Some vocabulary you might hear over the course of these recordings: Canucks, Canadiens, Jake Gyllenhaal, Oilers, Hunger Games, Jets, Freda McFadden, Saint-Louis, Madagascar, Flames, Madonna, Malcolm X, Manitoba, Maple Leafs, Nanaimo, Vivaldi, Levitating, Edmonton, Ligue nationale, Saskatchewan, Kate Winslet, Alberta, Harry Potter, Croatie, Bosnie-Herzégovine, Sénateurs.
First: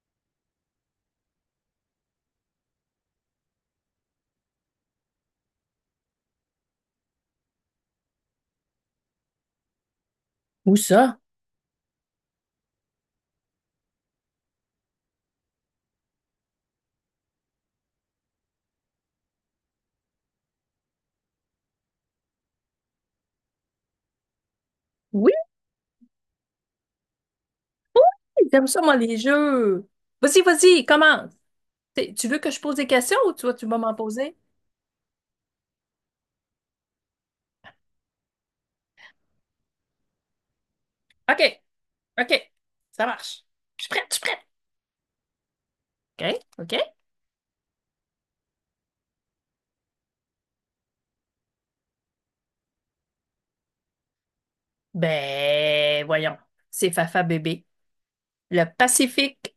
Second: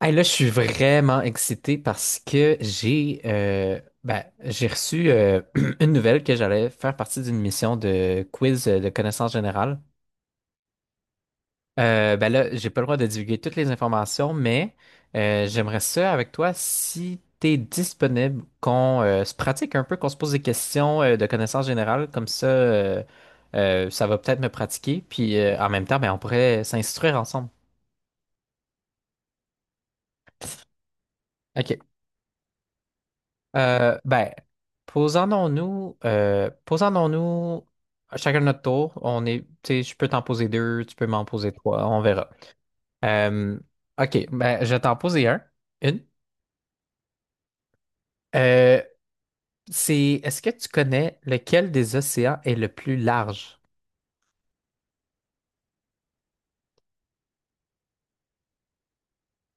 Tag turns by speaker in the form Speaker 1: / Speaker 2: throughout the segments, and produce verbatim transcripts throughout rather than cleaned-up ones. Speaker 1: Hey, là, je suis vraiment excité parce que j'ai euh, ben, j'ai reçu euh, une nouvelle que j'allais faire partie d'une mission de quiz euh, de connaissances générales.
Speaker 2: Où ça?
Speaker 1: Euh, ben là, j'ai pas le droit de divulguer toutes les informations, mais euh, j'aimerais ça avec toi si t'es disponible, qu'on euh, se pratique un peu, qu'on se pose des questions euh, de connaissances générales, comme ça, euh, euh, ça va peut-être me pratiquer,
Speaker 2: Oui,
Speaker 1: puis euh, en même temps, ben, on pourrait s'instruire ensemble.
Speaker 2: j'aime ça, moi, les jeux. Vas-y, vas-y, commence.
Speaker 1: Ok.
Speaker 2: T'es- Tu veux que je pose des questions ou toi tu vas m'en
Speaker 1: Euh, ben,
Speaker 2: poser?
Speaker 1: posons-nous, euh, posons-nous chacun notre tour. On est, tu sais, je peux t'en poser deux, tu peux m'en poser
Speaker 2: OK,
Speaker 1: trois, on verra.
Speaker 2: OK, ça marche.
Speaker 1: Euh,
Speaker 2: Je suis prête, je
Speaker 1: OK,
Speaker 2: suis
Speaker 1: ben, je vais t'en poser un, une.
Speaker 2: prête. OK, OK.
Speaker 1: Euh, c'est, est-ce que tu connais lequel des océans est le plus large?
Speaker 2: Ben, voyons. C'est Fafa bébé. Le Pacifique.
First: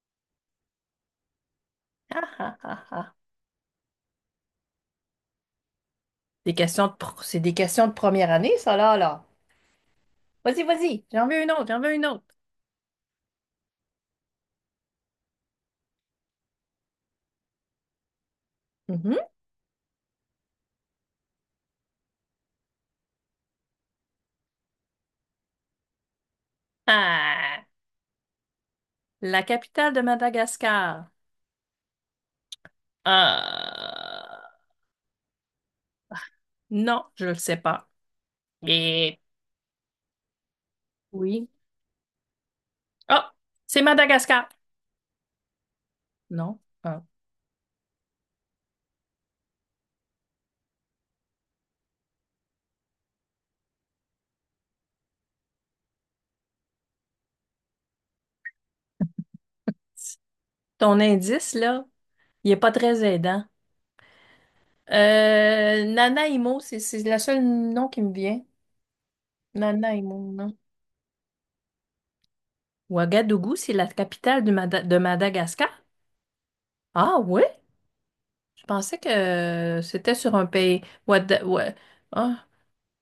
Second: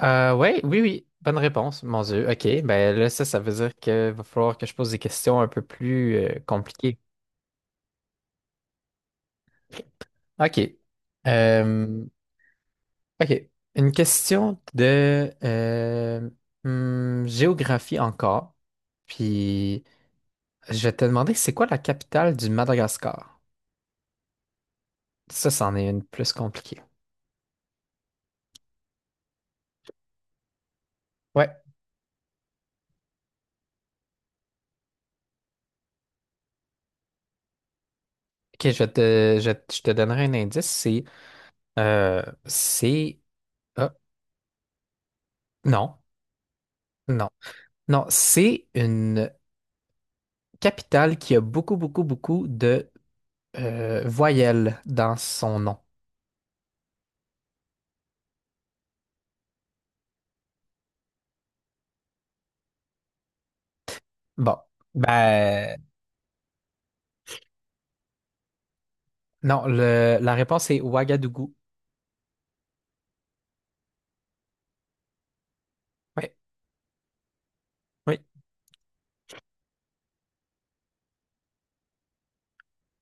Speaker 1: Euh, ouais, oui, oui, bonne réponse, mon
Speaker 2: Ah,
Speaker 1: Dieu. OK,
Speaker 2: ah, ah,
Speaker 1: ben là,
Speaker 2: ah.
Speaker 1: ça, ça veut dire qu'il va falloir que je pose des questions un peu plus euh,
Speaker 2: Des questions de
Speaker 1: compliquées.
Speaker 2: pro- C'est des questions de première année, ça, là, là. Vas-y,
Speaker 1: OK.
Speaker 2: vas-y. J'en veux une autre, j'en veux
Speaker 1: Euh,
Speaker 2: une autre.
Speaker 1: OK. Une question de euh, hmm, géographie encore.
Speaker 2: Mhm.
Speaker 1: Puis je vais te demander c'est quoi la capitale du Madagascar? Ça, c'en est une plus compliquée.
Speaker 2: Ah, la capitale de Madagascar.
Speaker 1: Ouais.
Speaker 2: Ah, non, je le sais pas.
Speaker 1: OK, je vais
Speaker 2: Et
Speaker 1: te, je, je te donnerai un indice. C'est
Speaker 2: oui.
Speaker 1: euh, c'est
Speaker 2: Ah, c'est
Speaker 1: ah,
Speaker 2: Madagascar.
Speaker 1: non.
Speaker 2: Non. Ah.
Speaker 1: Non. Non, c'est une capitale qui a beaucoup, beaucoup, beaucoup de euh, voyelles dans son nom.
Speaker 2: Ton indice, là, il est pas très aidant.
Speaker 1: Bon.
Speaker 2: Euh,
Speaker 1: Ben
Speaker 2: Nanaimo, c'est c'est le seul nom qui me vient.
Speaker 1: non,
Speaker 2: Nanaimo,
Speaker 1: le, la
Speaker 2: non.
Speaker 1: réponse est Ouagadougou.
Speaker 2: Ouagadougou, c'est la capitale de, Mada- de Madagascar?
Speaker 1: Oui,
Speaker 2: Ah oui?
Speaker 1: oui.
Speaker 2: Je pensais que euh, c'était sur un pays. Ouada- Oua- Ah,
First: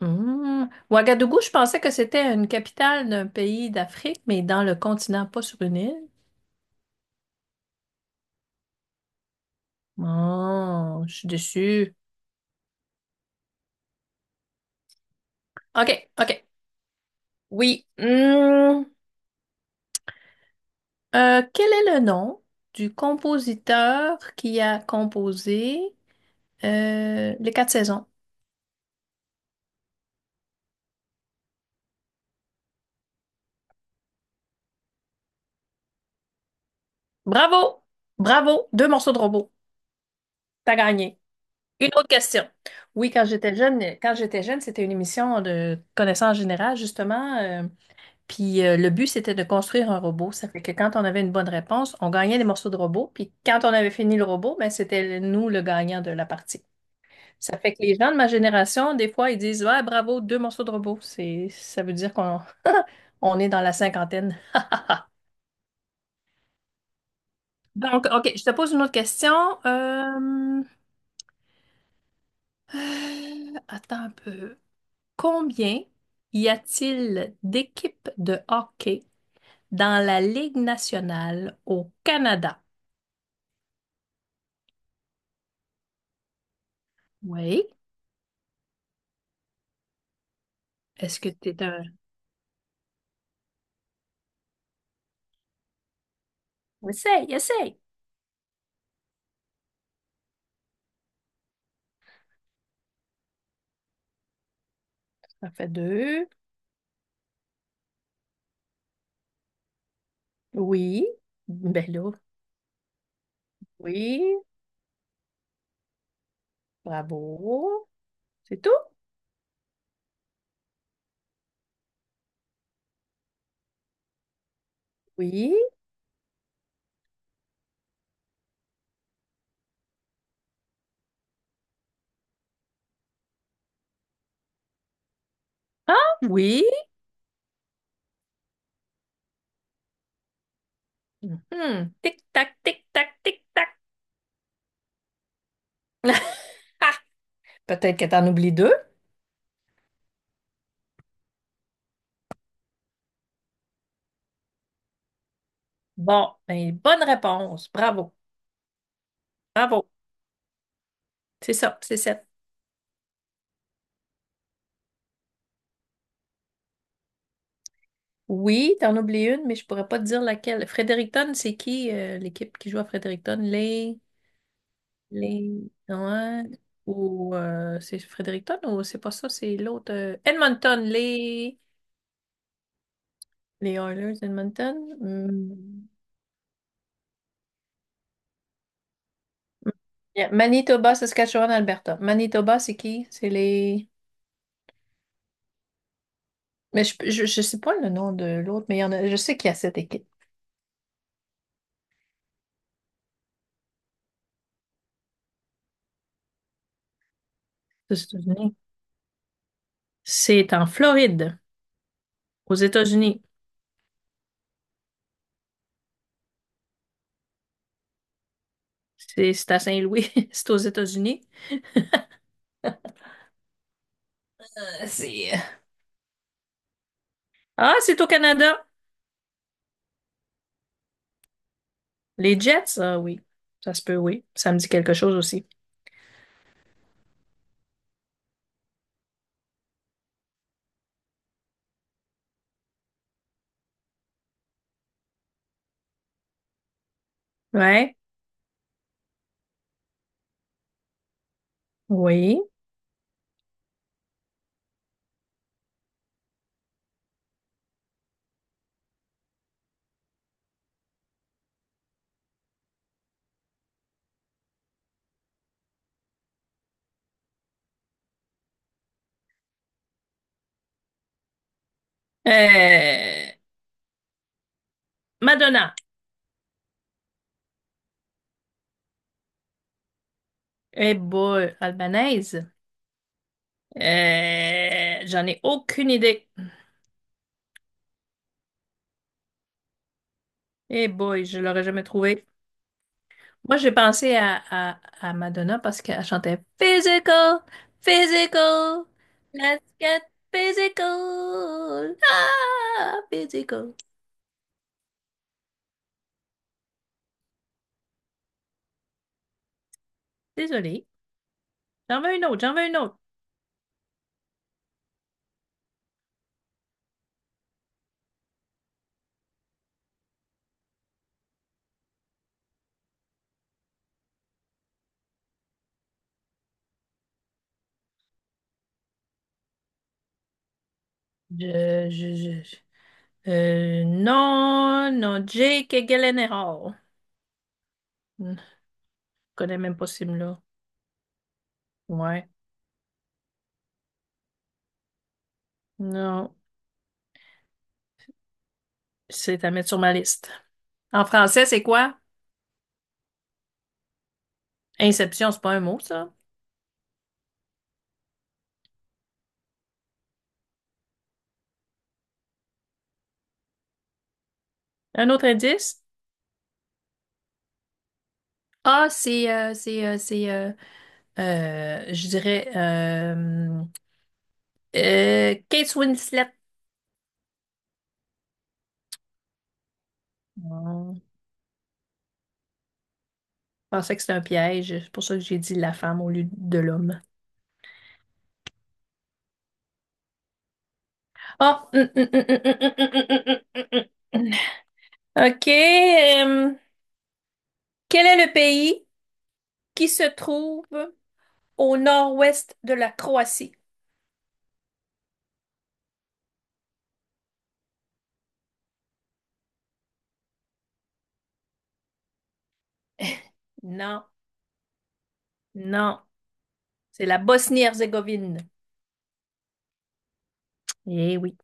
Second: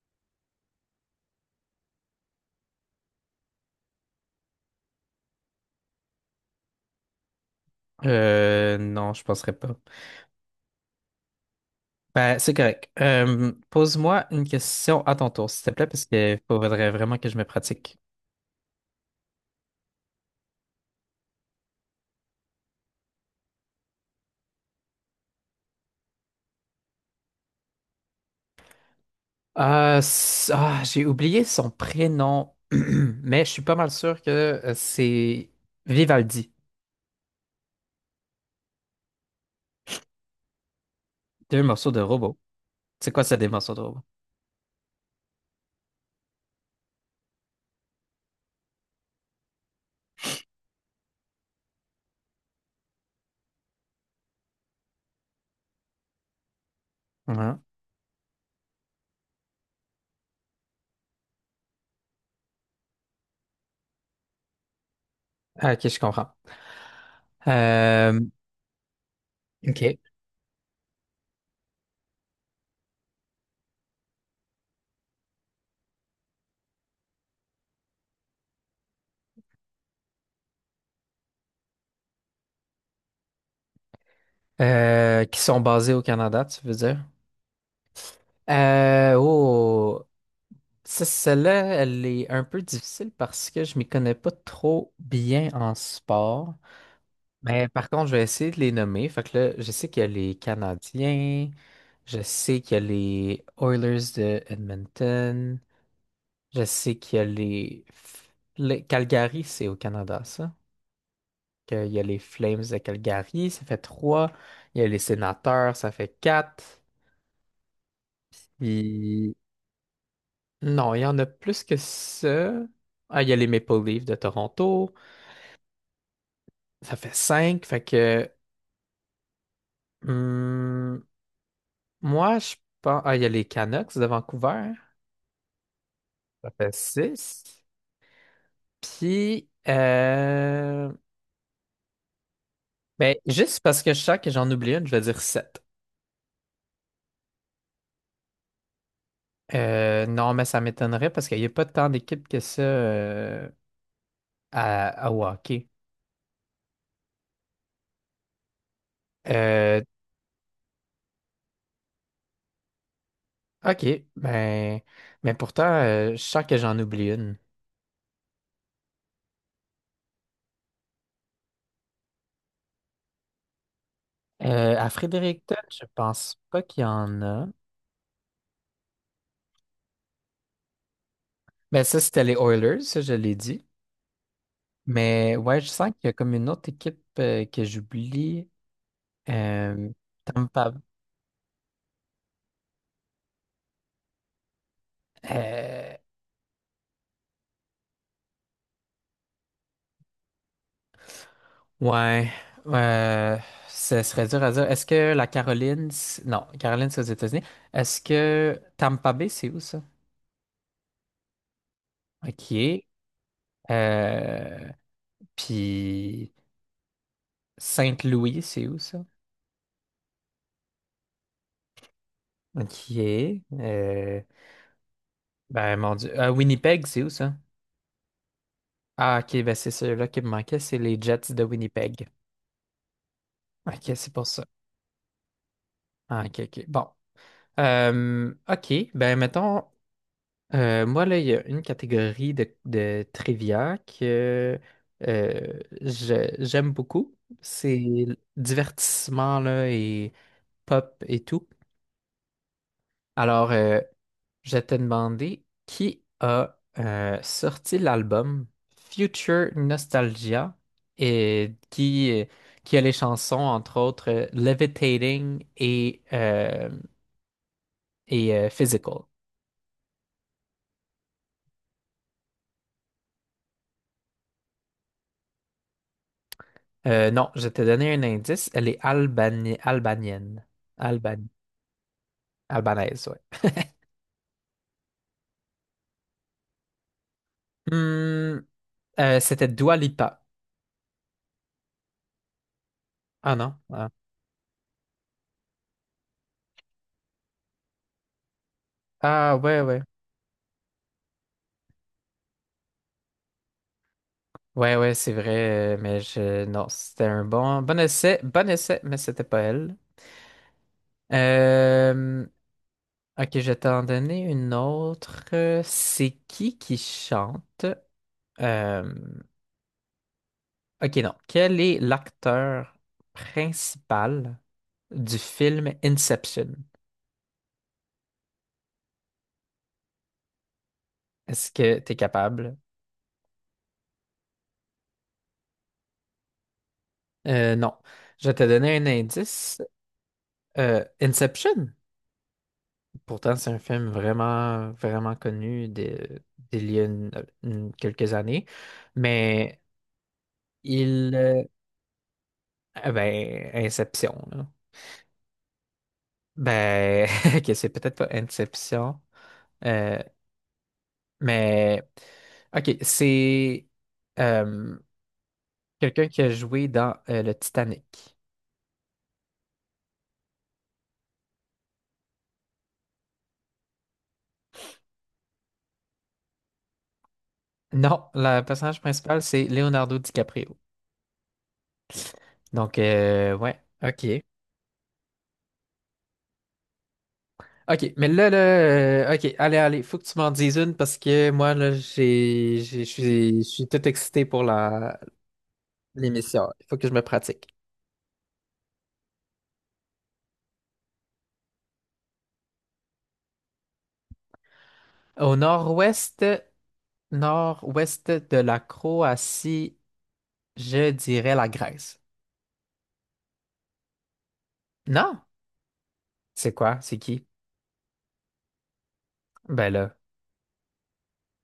Speaker 2: hmm. Ouagadougou, je pensais que c'était une capitale d'un pays d'Afrique, mais dans le continent, pas sur une île.
Speaker 1: Euh, non, je penserais pas.
Speaker 2: Oh, je suis déçue.
Speaker 1: Ben, c'est correct. Euh, pose-moi une question à ton tour, s'il te plaît, parce
Speaker 2: OK,
Speaker 1: qu'il
Speaker 2: OK.
Speaker 1: faudrait vraiment que je me
Speaker 2: Oui.
Speaker 1: pratique.
Speaker 2: Hmm. Euh, quel est le nom du compositeur qui a composé euh, Les Quatre Saisons?
Speaker 1: Ah, s- ah, j'ai oublié son prénom, mais je suis pas mal sûr que euh, c'est Vivaldi.
Speaker 2: Bravo! Bravo! Deux morceaux de robot. T'as gagné.
Speaker 1: Deux
Speaker 2: Une
Speaker 1: morceaux de
Speaker 2: autre
Speaker 1: robot.
Speaker 2: question.
Speaker 1: C'est
Speaker 2: Oui,
Speaker 1: quoi
Speaker 2: quand
Speaker 1: ça, des
Speaker 2: j'étais
Speaker 1: morceaux
Speaker 2: jeune,
Speaker 1: de robot?
Speaker 2: quand j'étais jeune, c'était une émission de connaissances générales, justement. Euh, puis euh, le but, c'était de construire un robot. Ça fait que quand on avait une bonne réponse, on gagnait des morceaux de robot. Puis quand on avait fini le robot, ben, c'était nous le gagnant de la partie.
Speaker 1: Ouais.
Speaker 2: Ça fait que les gens de ma génération, des fois, ils disent, ouais, bravo, deux morceaux de robot. C'est, ça veut dire qu'on on est dans la cinquantaine.
Speaker 1: Ah, ok, je comprends.
Speaker 2: Donc,
Speaker 1: Euh,
Speaker 2: OK, je te pose une autre question.
Speaker 1: ok.
Speaker 2: Euh, euh, Attends un peu. Combien y a-t-il d'équipes de hockey dans la Ligue nationale au Canada?
Speaker 1: Euh, qui sont basés au Canada, tu veux dire?
Speaker 2: Oui.
Speaker 1: Euh, oh. Ça,
Speaker 2: Est-ce que t'es
Speaker 1: celle-là,
Speaker 2: un...
Speaker 1: elle est un peu difficile parce que je m'y connais pas trop bien en sport.
Speaker 2: Essaye,
Speaker 1: Mais
Speaker 2: essaye.
Speaker 1: par contre, je vais essayer de les nommer. Fait que là, je sais qu'il y a les Canadiens, je sais qu'il y a les Oilers de
Speaker 2: Ça
Speaker 1: Edmonton,
Speaker 2: fait deux.
Speaker 1: je sais qu'il y a les... F- les- Calgary, c'est au Canada, ça.
Speaker 2: Oui.
Speaker 1: Qu'il
Speaker 2: Ben
Speaker 1: y a
Speaker 2: là,
Speaker 1: les Flames de Calgary, ça fait trois.
Speaker 2: oui.
Speaker 1: Il y a les Sénateurs, ça fait quatre.
Speaker 2: Bravo. C'est tout?
Speaker 1: Puis... Non, il y en a plus que ça. Ah, il y a les Maple Leafs de Toronto.
Speaker 2: Oui.
Speaker 1: Ça fait cinq, fait que hum, moi je pense. Ah, il y a les Canucks de Vancouver.
Speaker 2: Ah
Speaker 1: Ça
Speaker 2: oui.
Speaker 1: fait six. Puis euh,
Speaker 2: Mhm. Tic-tac, tic-tac,
Speaker 1: ben, juste
Speaker 2: tic-tac.
Speaker 1: parce que je sens que j'en oublie une, je vais dire sept.
Speaker 2: Ah, peut-être que t'en oublies deux.
Speaker 1: Euh, non, mais ça m'étonnerait parce qu'il n'y a pas tant d'équipes que ça euh, à, à au hockey.
Speaker 2: Bon, ben, bonne réponse. Bravo.
Speaker 1: Euh,
Speaker 2: Bravo. C'est ça, c'est sept.
Speaker 1: ok, ben, mais pourtant, euh, je sens que j'en oublie une.
Speaker 2: Oui, t'en oublies une, mais je pourrais pas te dire laquelle. Fredericton, c'est qui euh, l'équipe qui joue à Fredericton? Les.
Speaker 1: Euh, à
Speaker 2: Les.
Speaker 1: Fredericton, je pense
Speaker 2: Ouais.
Speaker 1: pas qu'il y en
Speaker 2: Ou
Speaker 1: a.
Speaker 2: euh, c'est Fredericton ou c'est pas ça, c'est l'autre. euh, Edmonton, les.
Speaker 1: Ben ça, c'était les Oilers, ça, je l'ai dit.
Speaker 2: Les Oilers d'Edmonton.
Speaker 1: Mais ouais, je
Speaker 2: Hmm.
Speaker 1: sens qu'il y a comme une autre équipe euh, que j'oublie. Euh,
Speaker 2: Yeah,
Speaker 1: Tampa.
Speaker 2: Manitoba, Saskatchewan, Alberta. Manitoba, c'est qui? C'est les.
Speaker 1: euh,
Speaker 2: Mais je, je, je sais pas le nom de l'autre, mais il y en a, je sais qu'il y a cette équipe
Speaker 1: ouais. euh, ce serait dur à dire. Est-ce que la Caroline. C- Non, Caroline, c'est aux États-Unis.
Speaker 2: aux
Speaker 1: Est-ce
Speaker 2: États-Unis.
Speaker 1: que Tampa Bay, c'est où ça?
Speaker 2: C'est en Floride, aux
Speaker 1: OK.
Speaker 2: États-Unis.
Speaker 1: Euh, puis Saint-Louis, c'est où ça?
Speaker 2: C'est c'est à Saint-Louis, c'est aux États-Unis.
Speaker 1: OK. Euh,
Speaker 2: Euh, c'est-
Speaker 1: ben, mon Dieu. Euh, Winnipeg, c'est où ça?
Speaker 2: Ah, c'est au Canada.
Speaker 1: Ah, OK, ben c'est celui-là qui me manquait. C'est les Jets de Winnipeg.
Speaker 2: Les Jets, ah oui. Ça se
Speaker 1: OK,
Speaker 2: peut,
Speaker 1: c'est
Speaker 2: oui.
Speaker 1: pour ça.
Speaker 2: Ça me dit quelque chose aussi.
Speaker 1: Ah, ok, ok. Bon. Euh, ok, ben mettons, euh, moi là, il y a une catégorie de, de trivia que euh, je- j'aime beaucoup. C'est
Speaker 2: Ouais,
Speaker 1: le divertissement là, et pop et tout.
Speaker 2: oui.
Speaker 1: Alors, euh, je t'ai demandé qui a euh, sorti l'album Future Nostalgia et qui, euh, qui a les chansons, entre autres, euh, Levitating et, euh, et euh, Physical.
Speaker 2: Euh, Madonna.
Speaker 1: Euh, non, je t'ai donné un indice. Elle est albani- albanienne.
Speaker 2: Eh
Speaker 1: Alban-
Speaker 2: boy, albanaise.
Speaker 1: Albanaise, ouais.
Speaker 2: Euh, j'en ai aucune idée.
Speaker 1: Hmm, euh, c'était Dua Lipa.
Speaker 2: Eh boy, je l'aurais jamais trouvé.
Speaker 1: Ah non.
Speaker 2: Moi, j'ai
Speaker 1: Ah,
Speaker 2: pensé à, à, à Madonna parce qu'elle chantait Physical, Physical,
Speaker 1: ah, ouais,
Speaker 2: let's
Speaker 1: ouais.
Speaker 2: get physical, ah, physical.
Speaker 1: Ouais, ouais, c'est vrai, euh, mais je. Non, c'était un bon... Bon essai, bon essai, mais c'était pas elle.
Speaker 2: Désolée. J'en veux une
Speaker 1: Euh,
Speaker 2: autre, j'en veux une autre.
Speaker 1: Ok, je vais t'en donner une autre. Euh, C'est qui qui chante? Euh, Ok, non. Quel est l'acteur principal du film Inception? Est-ce que
Speaker 2: Je,
Speaker 1: tu es
Speaker 2: je, je,
Speaker 1: capable?
Speaker 2: je- euh, non, non, Jake Gyllenhaal.
Speaker 1: Euh, non. Je vais
Speaker 2: Hmm,
Speaker 1: te
Speaker 2: je
Speaker 1: donner un
Speaker 2: connais
Speaker 1: indice.
Speaker 2: même pas ce film-là.
Speaker 1: Euh, Inception,
Speaker 2: Ouais.
Speaker 1: pourtant, c'est un film vraiment, vraiment connu de-
Speaker 2: Non,
Speaker 1: d'il y a une- une- quelques années.
Speaker 2: c'est à
Speaker 1: Mais
Speaker 2: mettre sur ma liste. En
Speaker 1: il. Euh,
Speaker 2: français, c'est quoi?
Speaker 1: ah ben, Inception, là.
Speaker 2: Inception, c'est pas un mot, ça.
Speaker 1: Ben, ok, c'est peut-être pas Inception. Euh, mais. Ok, c'est euh,
Speaker 2: Un autre indice?
Speaker 1: quelqu'un qui a joué dans euh, le Titanic.
Speaker 2: Ah, c'est, euh, c'est, euh, c'est, euh, Euh, je dirais euh, euh, Kate Winslet.
Speaker 1: Non, le personnage principal, c'est Leonardo DiCaprio.
Speaker 2: Hmm,
Speaker 1: Donc, euh, ouais,
Speaker 2: je pensais que
Speaker 1: ok.
Speaker 2: c'était un piège. C'est pour ça que j'ai dit la femme au lieu de l'homme.
Speaker 1: Ok, mais là, là, euh, ok, allez, allez, faut que tu m'en dises une parce que moi,
Speaker 2: Ah!
Speaker 1: là,
Speaker 2: Hum, hum, hum, hum,
Speaker 1: j'ai,
Speaker 2: hum,
Speaker 1: j'ai- je
Speaker 2: hum,
Speaker 1: suis je
Speaker 2: hum, hum,
Speaker 1: suis
Speaker 2: hum,
Speaker 1: tout excité
Speaker 2: hum. hum.
Speaker 1: pour la,
Speaker 2: OK.
Speaker 1: l'émission.
Speaker 2: Euh,
Speaker 1: Il faut que je me pratique.
Speaker 2: quel est le pays qui se trouve au nord-ouest de la Croatie?
Speaker 1: Au nord-ouest, nord-ouest de la Croatie, je dirais la Grèce.
Speaker 2: Non,
Speaker 1: Non?
Speaker 2: non.
Speaker 1: C'est quoi? C'est
Speaker 2: C'est la
Speaker 1: qui?
Speaker 2: Bosnie-Herzégovine.
Speaker 1: Ben là,
Speaker 2: Eh oui.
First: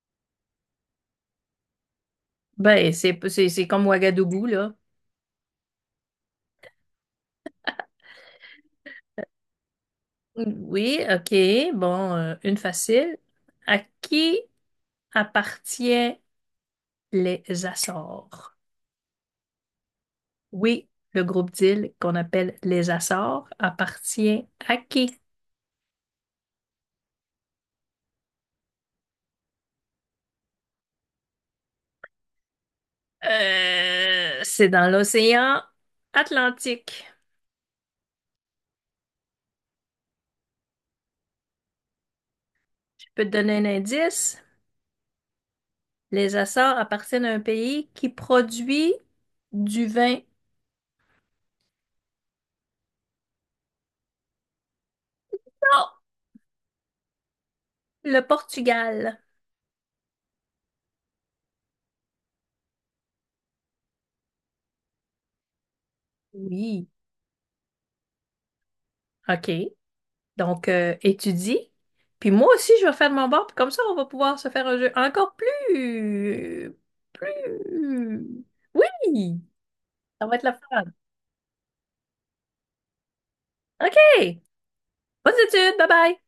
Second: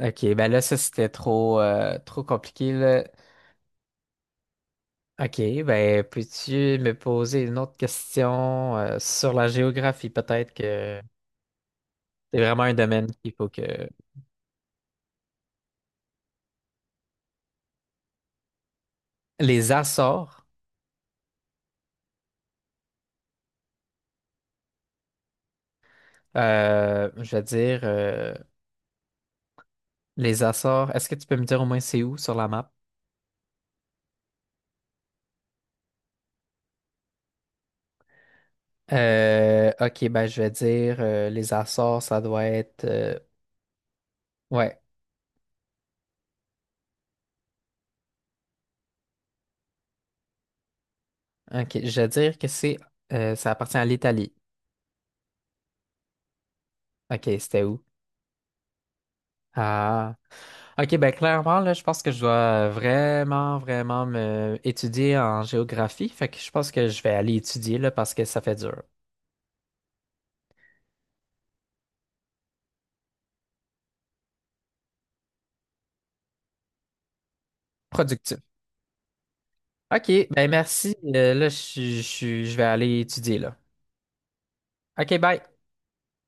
Speaker 1: ok, ben là, ça, c'était trop, euh, trop compliqué,
Speaker 2: Ben,
Speaker 1: là.
Speaker 2: c'est c'est- c'est comme Ouagadougou, là.
Speaker 1: Ok, ben, peux-tu me poser une autre question, euh, sur la géographie, peut-être que.
Speaker 2: Oui, OK. Bon, euh,
Speaker 1: C'est
Speaker 2: une
Speaker 1: vraiment un domaine
Speaker 2: facile.
Speaker 1: qu'il faut que.
Speaker 2: À qui appartient les Açores?
Speaker 1: Les Açores,
Speaker 2: Oui, le groupe d'îles qu'on appelle les Açores appartient à qui?
Speaker 1: euh, je veux dire, euh, les Açores, est-ce que tu peux me dire au moins c'est où sur la map?
Speaker 2: Euh, c'est dans l'océan Atlantique.
Speaker 1: Euh, ok, ben je vais dire euh, les Açores, ça doit être.
Speaker 2: Je
Speaker 1: euh,
Speaker 2: peux te donner un indice.
Speaker 1: ouais,
Speaker 2: Les Açores appartiennent à un pays qui produit du vin.
Speaker 1: ok, je vais dire que c'est. euh, ça appartient à l'Italie.
Speaker 2: Non,
Speaker 1: Ok, c'était où?
Speaker 2: le Portugal.
Speaker 1: Ah. Ok, ben clairement, là, je pense que je dois vraiment, vraiment me étudier en géographie. Fait que je pense que
Speaker 2: Oui.
Speaker 1: je vais aller étudier, là, parce que ça fait dur.
Speaker 2: OK. Donc, euh, étudie. Puis moi aussi, je vais faire de mon bord. Puis comme ça, on va pouvoir se faire un jeu encore plus...
Speaker 1: Productif.
Speaker 2: Plus... Oui!
Speaker 1: OK,
Speaker 2: Ça va être
Speaker 1: ben
Speaker 2: la fun.
Speaker 1: merci. Euh, là, je, je, je vais aller étudier là.
Speaker 2: OK!
Speaker 1: OK,
Speaker 2: Bonnes
Speaker 1: bye.
Speaker 2: études! Bye bye!